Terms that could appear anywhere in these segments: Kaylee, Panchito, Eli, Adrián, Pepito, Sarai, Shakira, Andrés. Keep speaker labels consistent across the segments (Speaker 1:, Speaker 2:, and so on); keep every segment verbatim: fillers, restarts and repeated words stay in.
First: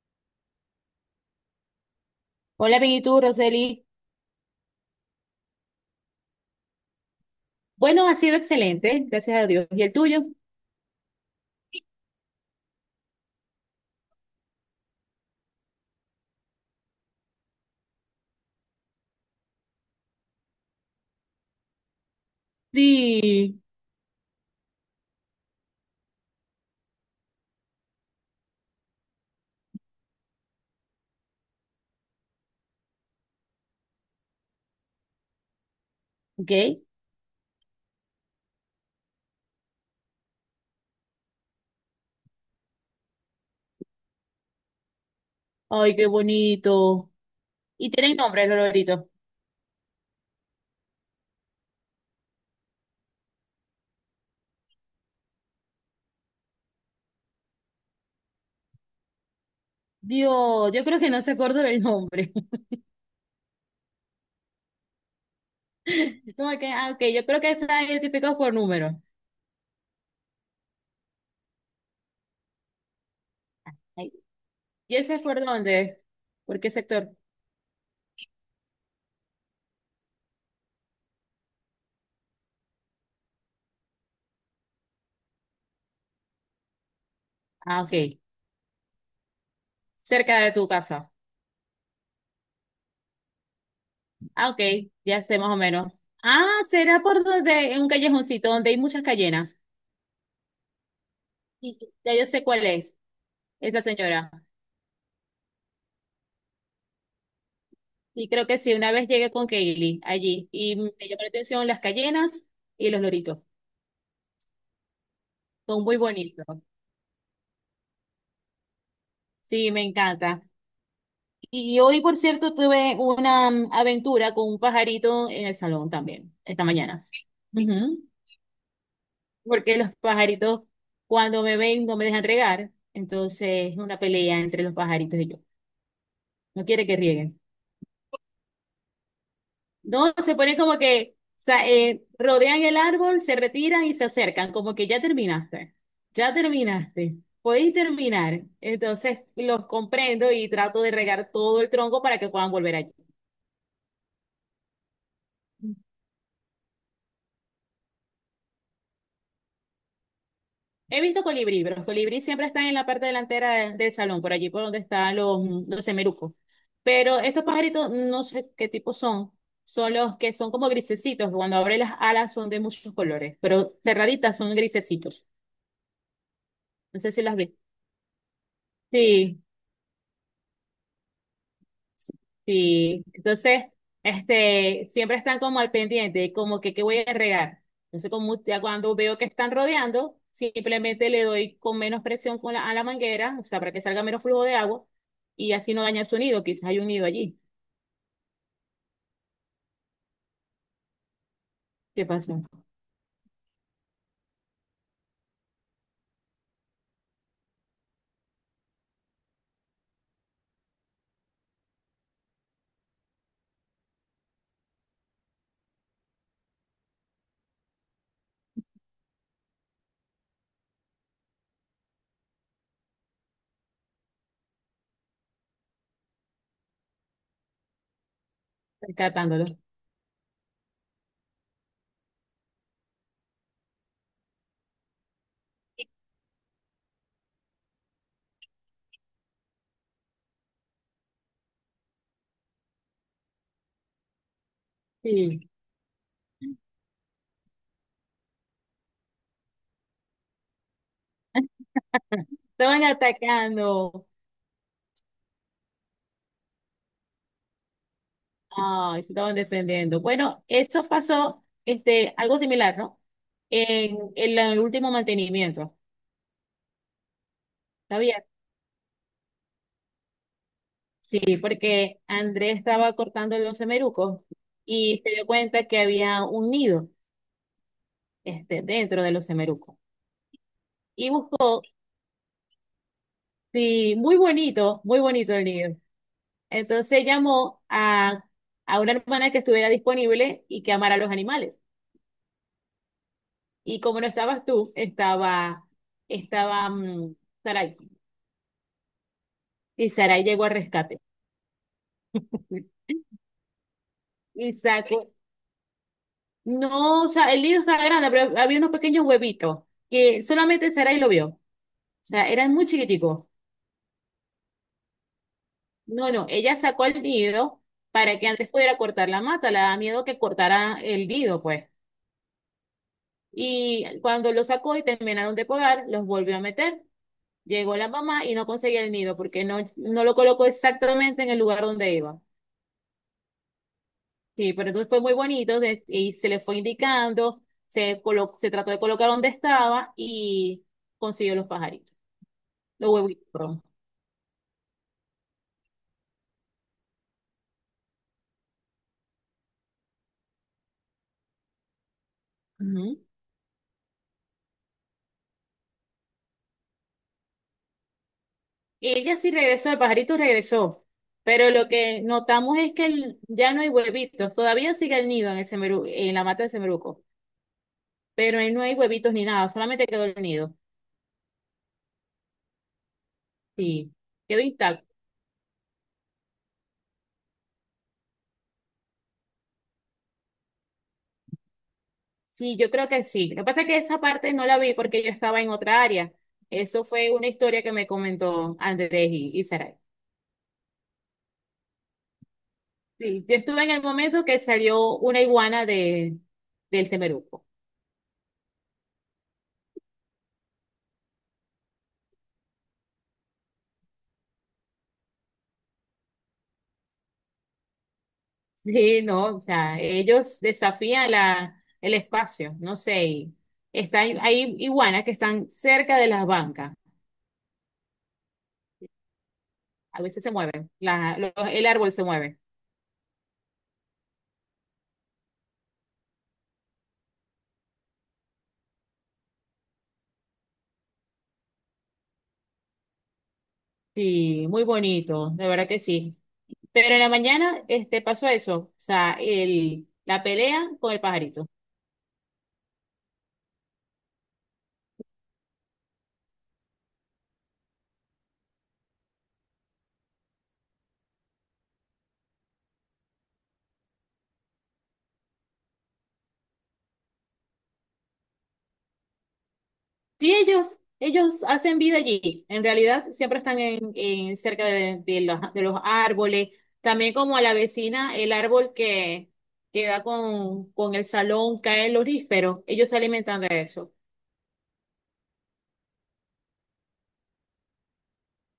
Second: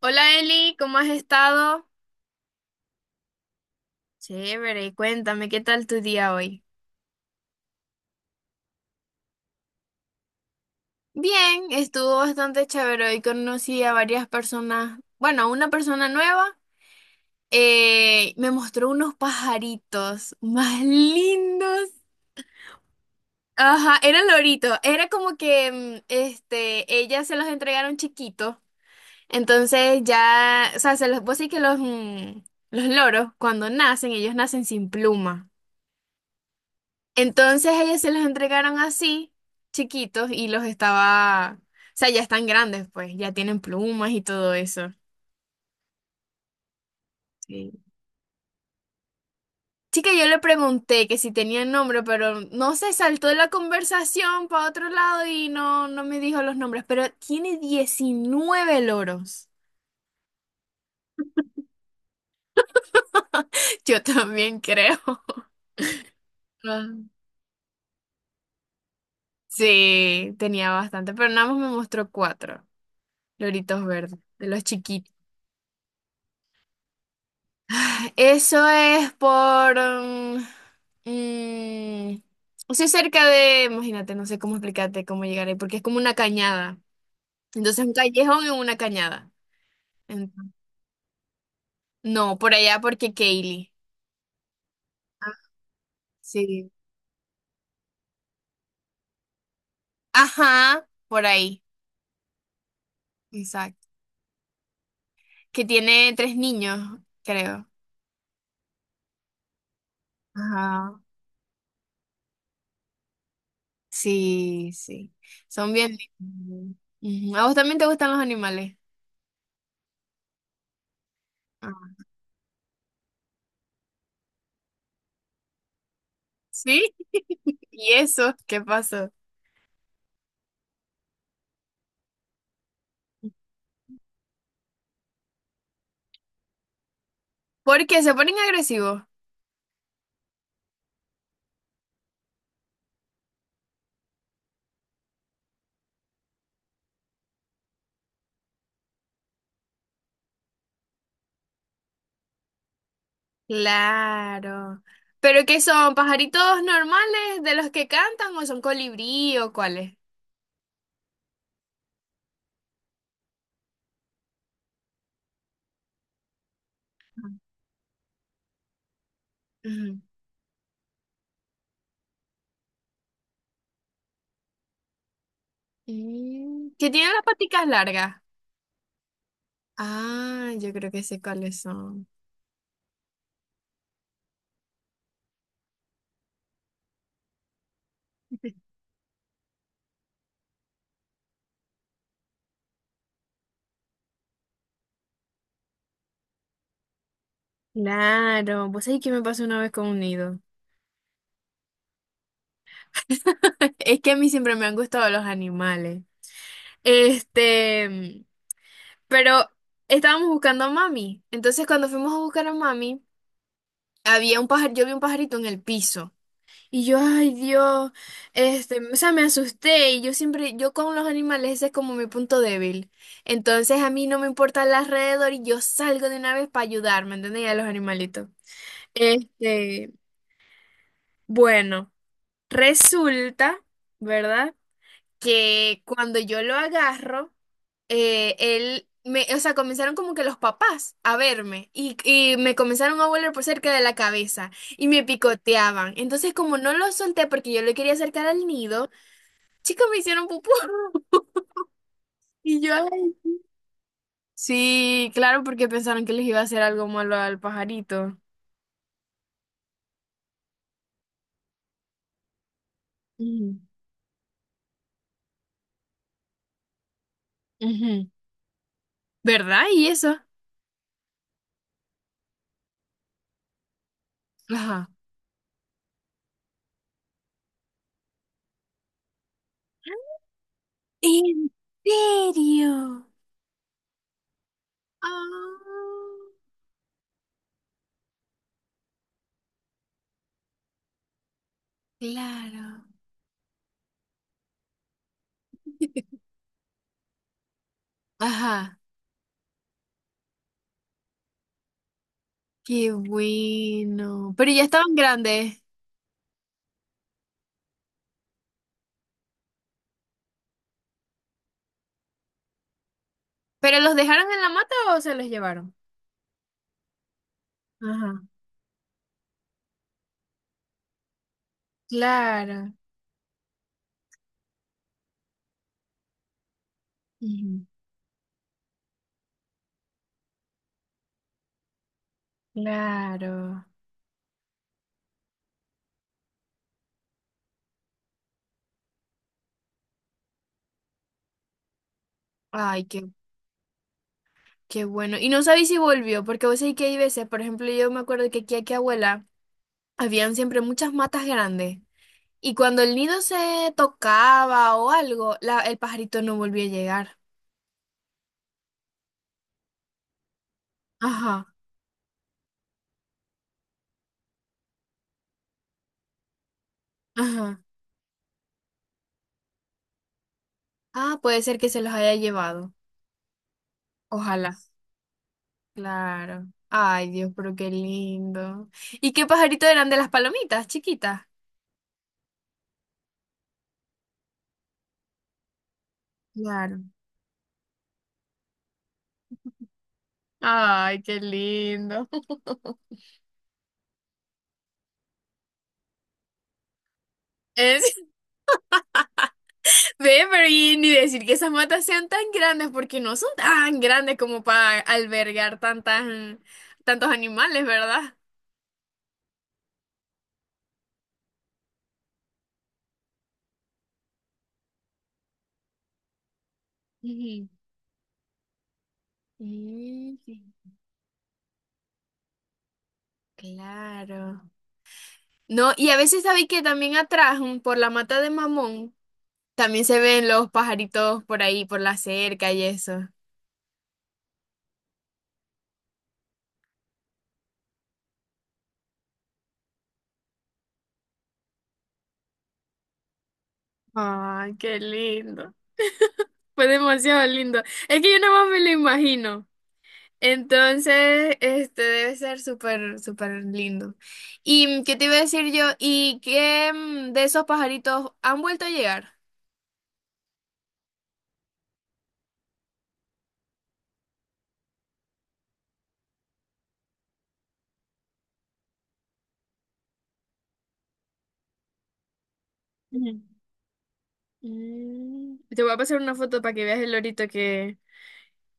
Speaker 1: Hola Eli, ¿cómo has estado?
Speaker 2: Hola, bien, ¿y tú, Roseli?
Speaker 1: Chévere, cuéntame, ¿qué tal tu día hoy?
Speaker 2: Bueno, ha sido excelente, gracias a Dios. ¿Y el tuyo?
Speaker 1: Bien, estuvo bastante chévere. Hoy conocí a varias personas, bueno, a una persona nueva, eh, me mostró unos pajaritos más lindos.
Speaker 2: Sí.
Speaker 1: Ajá, eran loritos, era como que, mm, este, ellas se los entregaron chiquitos, entonces ya, o sea, se los, vos sí que los, mm, los loros, cuando nacen, ellos nacen sin pluma.
Speaker 2: Ok.
Speaker 1: Entonces ellas se los entregaron así, chiquitos, y los estaba, o sea, ya están grandes, pues, ya tienen plumas y todo eso.
Speaker 2: Ay, qué bonito.
Speaker 1: Sí.
Speaker 2: ¿Y tienen nombre, los loritos?
Speaker 1: Chica, yo le pregunté que si tenía nombre, pero no sé, saltó de la conversación para otro lado y no, no me dijo los nombres, pero tiene diecinueve loros.
Speaker 2: Dios, yo creo que no se acuerda del nombre.
Speaker 1: Yo también creo.
Speaker 2: Como que,
Speaker 1: Ah.
Speaker 2: ah, ok, yo creo que están identificados por número.
Speaker 1: Sí, tenía bastante, pero nada más me mostró cuatro loritos
Speaker 2: Ay,
Speaker 1: verdes, de los
Speaker 2: ¿y
Speaker 1: chiquitos.
Speaker 2: ese es por dónde? ¿Por qué sector?
Speaker 1: Eso es por mm, mm, o sea, cerca de. Imagínate, no sé cómo explicarte cómo llegar ahí, porque es como una cañada.
Speaker 2: Ah,
Speaker 1: Entonces, un
Speaker 2: ok.
Speaker 1: callejón en una cañada. Ent-
Speaker 2: Cerca de tu casa.
Speaker 1: no, por allá porque Kaylee.
Speaker 2: Ah, ok, ya
Speaker 1: Ah,
Speaker 2: sé más o menos. Ah,
Speaker 1: sí.
Speaker 2: será por donde, en un callejoncito donde hay muchas callenas.
Speaker 1: Ajá, por ahí.
Speaker 2: Y- Ya yo sé cuál es, esa
Speaker 1: Exacto.
Speaker 2: señora.
Speaker 1: Que tiene tres niños, creo.
Speaker 2: Y creo que sí, una vez llegué con Kaylee allí y me
Speaker 1: Ajá.
Speaker 2: llamó la atención las cayenas y los loritos.
Speaker 1: Sí, sí. Son
Speaker 2: Son
Speaker 1: bien
Speaker 2: muy bonitos.
Speaker 1: lindos. Ujú. ¿A vos también te gustan los animales?
Speaker 2: Sí, me encanta. Y
Speaker 1: Ah.
Speaker 2: hoy, por cierto, tuve una mm, aventura con un pajarito en el salón también, esta
Speaker 1: ¿Sí?
Speaker 2: mañana.
Speaker 1: ¿Y
Speaker 2: Ujú.
Speaker 1: eso? ¿Qué pasó?
Speaker 2: Porque los pajaritos, cuando me ven, no me dejan regar. Entonces, es una pelea entre los pajaritos y yo. No quiere que rieguen.
Speaker 1: ¿Por qué se ponen agresivos?
Speaker 2: No, se pone como que sa- eh, rodean el árbol, se retiran y se acercan, como que ya terminaste, ya terminaste, podéis terminar. Entonces los comprendo y trato de regar todo el tronco para que puedan volver allí.
Speaker 1: Claro. ¿Pero qué son? ¿Pajaritos normales de los que cantan o son colibrí o cuáles?
Speaker 2: He visto colibrí, pero los colibrí siempre están en la parte delantera de- del salón, por allí por donde están los, los semerucos. Pero estos pajaritos, no sé qué tipo son. Son
Speaker 1: Ujú.
Speaker 2: los que son como grisecitos, que cuando abren las alas son de muchos colores, pero cerraditas son grisecitos.
Speaker 1: Mm, Que
Speaker 2: No
Speaker 1: tienen
Speaker 2: sé si
Speaker 1: las
Speaker 2: las vi.
Speaker 1: paticas largas.
Speaker 2: Sí.
Speaker 1: Ah, yo creo que sé cuáles son.
Speaker 2: Sí, entonces, este, siempre están como al pendiente, como que qué voy a regar. Entonces, como ya cuando veo que están rodeando, simplemente le doy con menos presión con la, a la manguera, o sea, para que salga menos flujo de agua y así no daña el nido, quizás hay un nido allí.
Speaker 1: Claro, vos sabés que me pasó una vez con un nido.
Speaker 2: ¿Qué pasa?
Speaker 1: Es que a mí siempre me han gustado los animales. Este, pero estábamos buscando a mami. Entonces, cuando fuimos a buscar a mami, había un pajar, yo vi un pajarito en el piso. Y yo, ay Dios, este, o sea, me asusté y yo siempre, yo con los animales ese es como mi punto débil. Entonces a mí no me importa el alrededor y yo salgo de una vez para ayudar, ¿me entendéis? A los animalitos.
Speaker 2: Rescatándolo.
Speaker 1: Este, bueno, resulta, ¿verdad? Que cuando yo lo agarro, eh, él, me, o sea, comenzaron como que los papás a verme y, y me comenzaron a volar por cerca de la cabeza y me
Speaker 2: Sí.
Speaker 1: picoteaban. Entonces, como no lo solté porque yo lo quería acercar al nido, chicos me hicieron pupú. Y yo,
Speaker 2: Estaban
Speaker 1: "Ay".
Speaker 2: atacando.
Speaker 1: Sí, claro, porque pensaron que les iba a hacer algo malo al pajarito.
Speaker 2: Ay, se estaban defendiendo. Bueno, eso pasó, este, algo similar, ¿no?
Speaker 1: Ujú.
Speaker 2: En, en la- en el último mantenimiento.
Speaker 1: Ujú.
Speaker 2: ¿Sabía?
Speaker 1: ¿Verdad? ¿Y eso?
Speaker 2: Sí, porque Andrés estaba cortando los semerucos
Speaker 1: Ajá.
Speaker 2: y se dio cuenta que había un nido este, dentro de los semerucos. Y
Speaker 1: ¿En
Speaker 2: buscó,
Speaker 1: serio?
Speaker 2: sí, muy bonito, muy bonito el nido.
Speaker 1: Ah,
Speaker 2: Entonces llamó a, a una hermana que estuviera disponible y que amara a los animales.
Speaker 1: claro.
Speaker 2: Y como no estabas tú, estaba, estaba mm, Sarai.
Speaker 1: Ajá.
Speaker 2: Y Sarai llegó al rescate.
Speaker 1: Qué bueno. Pero
Speaker 2: Y
Speaker 1: ya estaban
Speaker 2: sacó,
Speaker 1: grandes.
Speaker 2: no, o sea, el nido estaba grande, pero había unos pequeños huevitos que solamente Sarai lo vio. Sea, eran muy chiquiticos.
Speaker 1: ¿Pero los dejaron en la mata o se los llevaron?
Speaker 2: No, no, ella sacó el nido para
Speaker 1: Ajá.
Speaker 2: que antes pudiera cortar la mata, le daba miedo que cortara el nido, pues.
Speaker 1: Claro.
Speaker 2: Y cuando lo sacó y terminaron de podar, los volvió a meter.
Speaker 1: Ujú.
Speaker 2: Llegó la mamá y no conseguía el nido porque no, no lo colocó exactamente en el lugar donde iba.
Speaker 1: Claro.
Speaker 2: Sí, pero entonces fue muy bonito de- y se le fue indicando, se, colo- se trató de colocar donde estaba y consiguió los pajaritos,
Speaker 1: Ay,
Speaker 2: los
Speaker 1: qué
Speaker 2: huevitos.
Speaker 1: Qué bueno. Y no sabéis si volvió, porque vos sabés que hay veces, por ejemplo, yo me acuerdo que aquí, aquí abuela, habían siempre muchas matas grandes. Y cuando el
Speaker 2: Perdón.
Speaker 1: nido se tocaba o algo, la, el pajarito no volvió a llegar.
Speaker 2: Ella sí regresó, el pajarito regresó,
Speaker 1: Ajá,
Speaker 2: pero lo que notamos es que el- ya no hay huevitos, todavía sigue el nido en el semeru- en la mata del semeruco,
Speaker 1: ajá.
Speaker 2: pero ahí no hay huevitos ni nada, solamente quedó el nido.
Speaker 1: Ah, puede ser que se los haya llevado.
Speaker 2: Sí, quedó
Speaker 1: Ojalá.
Speaker 2: intacto.
Speaker 1: Claro. Ay, Dios, pero qué lindo. ¿Y qué pajarito eran de las palomitas, chiquitas?
Speaker 2: Sí, yo creo que sí. Lo que pasa es que esa parte no la vi porque yo estaba en otra área.
Speaker 1: Claro.
Speaker 2: Eso fue una historia que me comentó Andrés y, y Saray.
Speaker 1: Ay, qué lindo.
Speaker 2: Sí, yo estuve en el momento que salió una iguana de, del semeruco.
Speaker 1: Es- Ve, pero y ni decir que esas matas sean tan grandes, porque no son tan grandes como para albergar tantas, tantos animales, ¿verdad?
Speaker 2: Sí, no, o sea, ellos desafían la, el espacio, no sé, y están, hay iguanas que están cerca de las bancas,
Speaker 1: Ujú.
Speaker 2: a
Speaker 1: Mm,
Speaker 2: veces se mueven, la- los- el árbol se mueve.
Speaker 1: claro. No, y a veces sabéis que también atrás, mm, por la mata de mamón, también se ven los pajaritos por ahí, por la cerca y eso.
Speaker 2: Sí, muy bonito, de verdad que sí. Pero en la mañana este, pasó eso, o sea, el, la pelea con el pajarito.
Speaker 1: Ay, qué lindo. Fue demasiado lindo. Es que yo nada más me lo imagino. Entonces, este debe ser súper, súper lindo. ¿Y qué te iba a decir yo? ¿Y qué mm, de esos pajaritos han vuelto a llegar?
Speaker 2: Sí, ellos, ellos hacen vida allí. En realidad siempre están en, en cerca de, de los, de los árboles. También como a la vecina, el árbol que, que da con, con el salón cae el lorífero. Ellos se
Speaker 1: Ujú.
Speaker 2: alimentan de eso.
Speaker 1: Mm. Te voy a pasar una foto para que veas el lorito que,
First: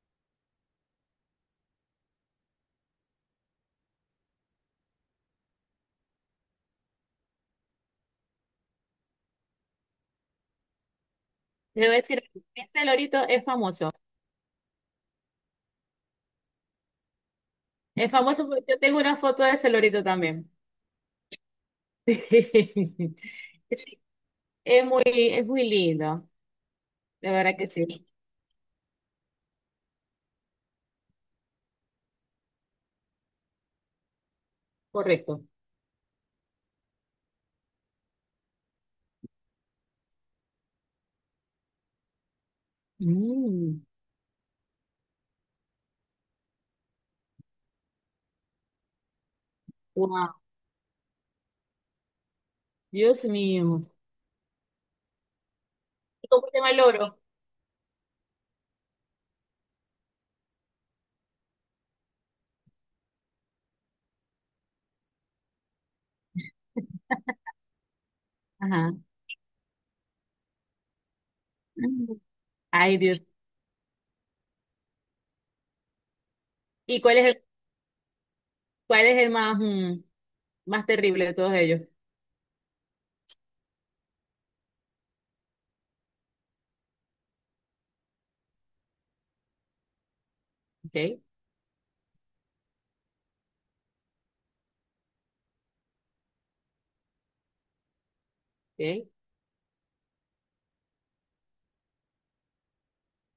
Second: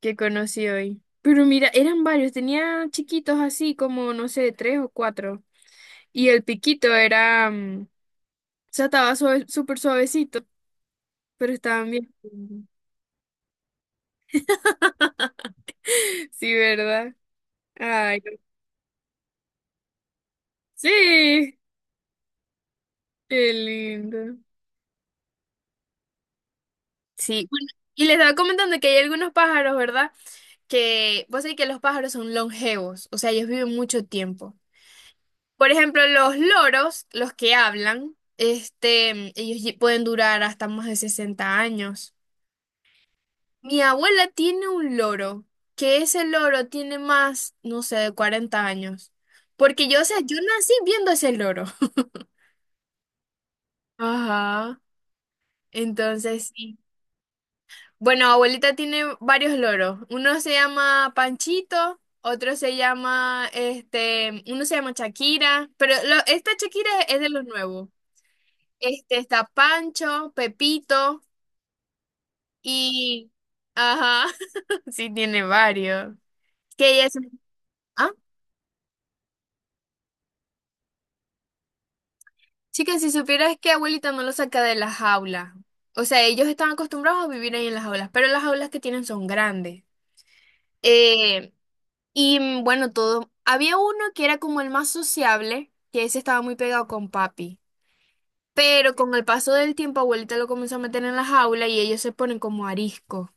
Speaker 1: que conocí hoy. Pero mira, eran varios, tenía chiquitos así como, no sé, tres o cuatro. Y el piquito era, mm, o sea, estaba suave- súper suavecito, pero estaban
Speaker 2: Debo
Speaker 1: bien
Speaker 2: decir,
Speaker 1: lindos.
Speaker 2: este lorito es famoso.
Speaker 1: Sí, ¿verdad?
Speaker 2: Es
Speaker 1: Ay, no,
Speaker 2: famoso porque yo tengo una foto de ese lorito también.
Speaker 1: sí, qué
Speaker 2: Sí,
Speaker 1: lindo.
Speaker 2: es muy, es muy lindo. De
Speaker 1: Sí,
Speaker 2: verdad
Speaker 1: bueno,
Speaker 2: que
Speaker 1: y
Speaker 2: sí.
Speaker 1: les estaba comentando que hay algunos pájaros, ¿verdad? Que vos sabés que los pájaros son longevos, o sea, ellos viven mucho tiempo.
Speaker 2: Correcto.
Speaker 1: Por ejemplo, los loros, los que hablan, este, ellos lle- pueden durar hasta más de sesenta años.
Speaker 2: Mm,
Speaker 1: Mi abuela tiene un loro, que ese loro tiene más, no sé, de cuarenta años. Porque yo, o sea, yo
Speaker 2: wow,
Speaker 1: nací viendo ese loro.
Speaker 2: Dios mío.
Speaker 1: Ajá.
Speaker 2: ¿Y ¿Cómo
Speaker 1: Entonces,
Speaker 2: se llama
Speaker 1: sí.
Speaker 2: el loro?
Speaker 1: Bueno, abuelita tiene varios loros. Uno se llama Panchito, otro se llama, este, uno se llama Shakira, pero lo- esta Shakira es de los nuevos.
Speaker 2: Ajá.
Speaker 1: Este está Pancho, Pepito
Speaker 2: Ay, Dios.
Speaker 1: y, ajá, sí tiene varios. Que
Speaker 2: ¿Y
Speaker 1: ella
Speaker 2: cuál
Speaker 1: es-
Speaker 2: es el,
Speaker 1: ah,
Speaker 2: cuál es el más, mm, más terrible de todos ellos?
Speaker 1: chicas, si supieras que abuelita no lo saca de la jaula. O sea, ellos están acostumbrados a vivir ahí en las jaulas, pero las jaulas que tienen son grandes.
Speaker 2: Ok,
Speaker 1: Eh, Y mm, bueno, todo. Había uno que era como el más sociable, que ese estaba muy pegado con papi. Pero
Speaker 2: ok.
Speaker 1: con el paso del tiempo, abuelita lo comenzó a meter en la jaula y ellos se ponen como arisco.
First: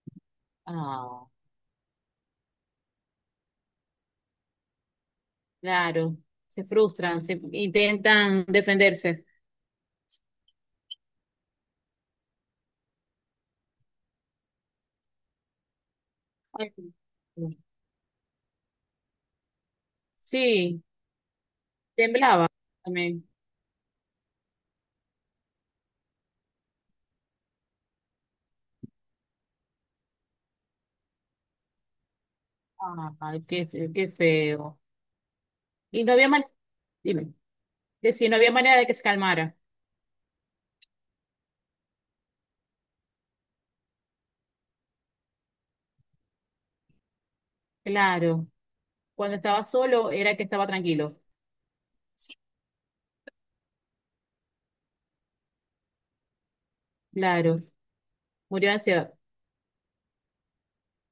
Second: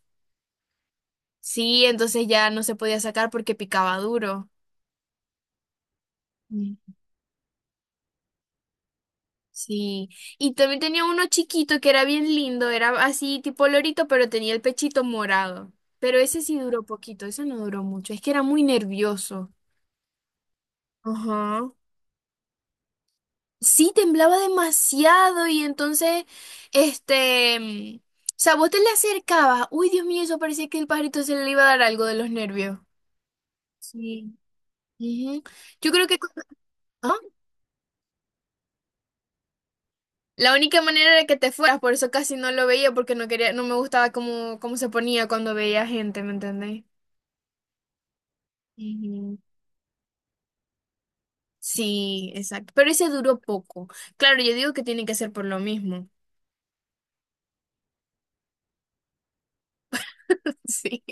Speaker 2: Ah,
Speaker 1: Sí, entonces ya no se podía sacar porque picaba duro.
Speaker 2: claro. Se
Speaker 1: Mm.
Speaker 2: frustran, se intentan defenderse.
Speaker 1: Sí. Y también tenía uno chiquito que era bien lindo, era así tipo lorito, pero tenía el pechito morado. Pero ese sí
Speaker 2: Ay,
Speaker 1: duró poquito, ese no duró mucho, es que era muy nervioso.
Speaker 2: sí,
Speaker 1: Ajá.
Speaker 2: temblaba también.
Speaker 1: Sí, temblaba demasiado y entonces, este, mm, o sea, vos te le acercabas. Uy, Dios mío, eso parecía que el pajarito se le iba a dar algo de los nervios.
Speaker 2: Ay, qué, fe- qué
Speaker 1: Sí.
Speaker 2: feo.
Speaker 1: Ujú. Yo
Speaker 2: Y
Speaker 1: creo
Speaker 2: no
Speaker 1: que cu-
Speaker 2: había manera,
Speaker 1: ¿ah?
Speaker 2: dime, que si no había manera de que se calmara.
Speaker 1: La única manera era que te fueras, por eso casi no lo veía porque no quería, no me gustaba cómo, cómo se ponía cuando veía gente, ¿me entendés?
Speaker 2: Claro. Cuando
Speaker 1: Ujú.
Speaker 2: estaba solo era que estaba tranquilo.
Speaker 1: Sí, exacto. Pero ese duró poco. Claro, yo digo que tiene que ser por lo mismo.
Speaker 2: Claro. Murió de ansiedad.
Speaker 1: Sí,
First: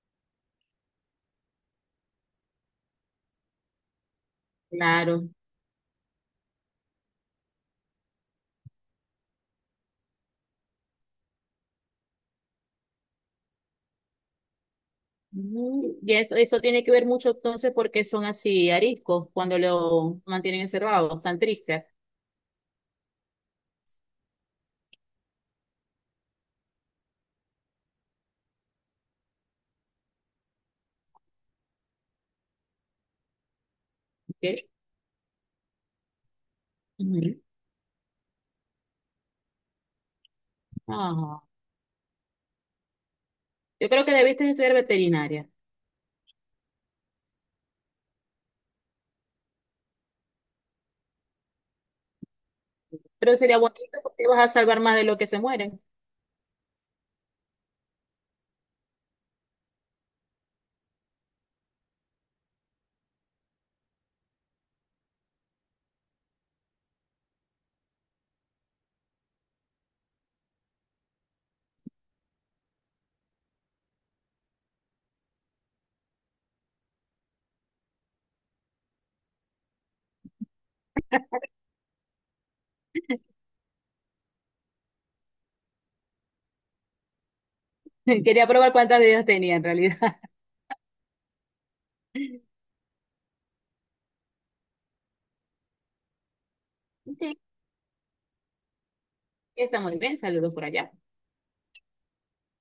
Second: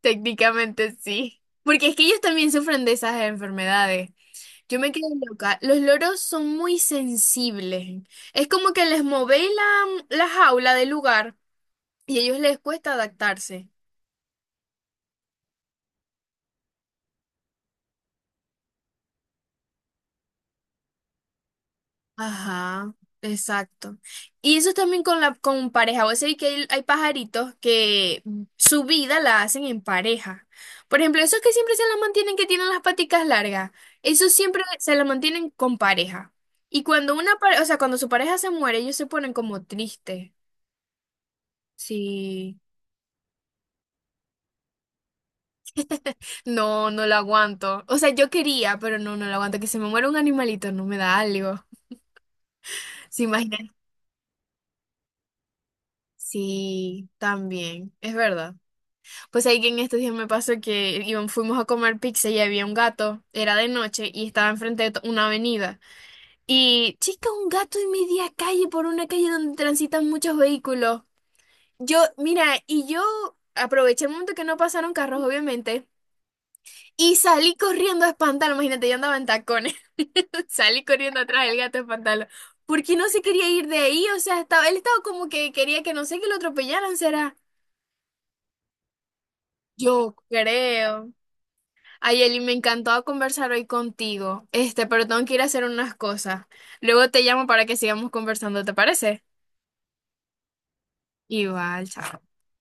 Speaker 1: técnicamente sí. Porque es que ellos también sufren de esas enfermedades. Yo me quedé
Speaker 2: Claro.
Speaker 1: loca. Los loros son muy sensibles. Es como que les movéis la, la jaula del lugar y a ellos les cuesta adaptarse.
Speaker 2: Mm, Y eso, eso tiene que ver mucho entonces porque son así ariscos cuando lo mantienen encerrados, tan tristes.
Speaker 1: Ajá, exacto. Y eso también con la con pareja. Vos sabés que hay, hay pajaritos que su vida la hacen en pareja. Por ejemplo, esos que siempre se la mantienen, que tienen las paticas largas, esos siempre
Speaker 2: ¿Ok?
Speaker 1: se la mantienen con pareja. Y cuando una
Speaker 2: Ujú.
Speaker 1: pareja, o sea, cuando su pareja se muere, ellos se ponen como tristes.
Speaker 2: Ah,
Speaker 1: Sí.
Speaker 2: yo creo que debiste estudiar veterinaria,
Speaker 1: No, no lo aguanto. O sea, yo quería, pero no, no lo aguanto. Que se me muera un animalito, no me da algo. ¿Se
Speaker 2: pero sería
Speaker 1: imaginan?
Speaker 2: bonito porque ibas a salvar más de lo que se mueren.
Speaker 1: Sí, también, es verdad. Pues ahí que en estos días me pasó que íbam- fuimos a comer pizza y había un gato, era de noche y estaba enfrente de to- una avenida. Y, chica, un gato en media calle, por una calle donde transitan muchos vehículos. Yo, mira, y yo aproveché el momento que no pasaron carros, obviamente. Y salí corriendo a espantarlo, imagínate, yo andaba en tacones. Salí corriendo atrás del gato a espantarlo. Porque no se quería ir de ahí, o sea, estaba, él estaba como que quería que no sé que lo atropellaran, será.
Speaker 2: Quería probar cuántas vidas tenía en realidad.
Speaker 1: Yo creo. Ay, Eli, me encantó conversar hoy contigo. Este, pero tengo que ir a hacer unas cosas. Luego te
Speaker 2: Ok,
Speaker 1: llamo para que sigamos conversando, ¿te parece?
Speaker 2: está muy bien, saludos por allá.
Speaker 1: Igual, chao.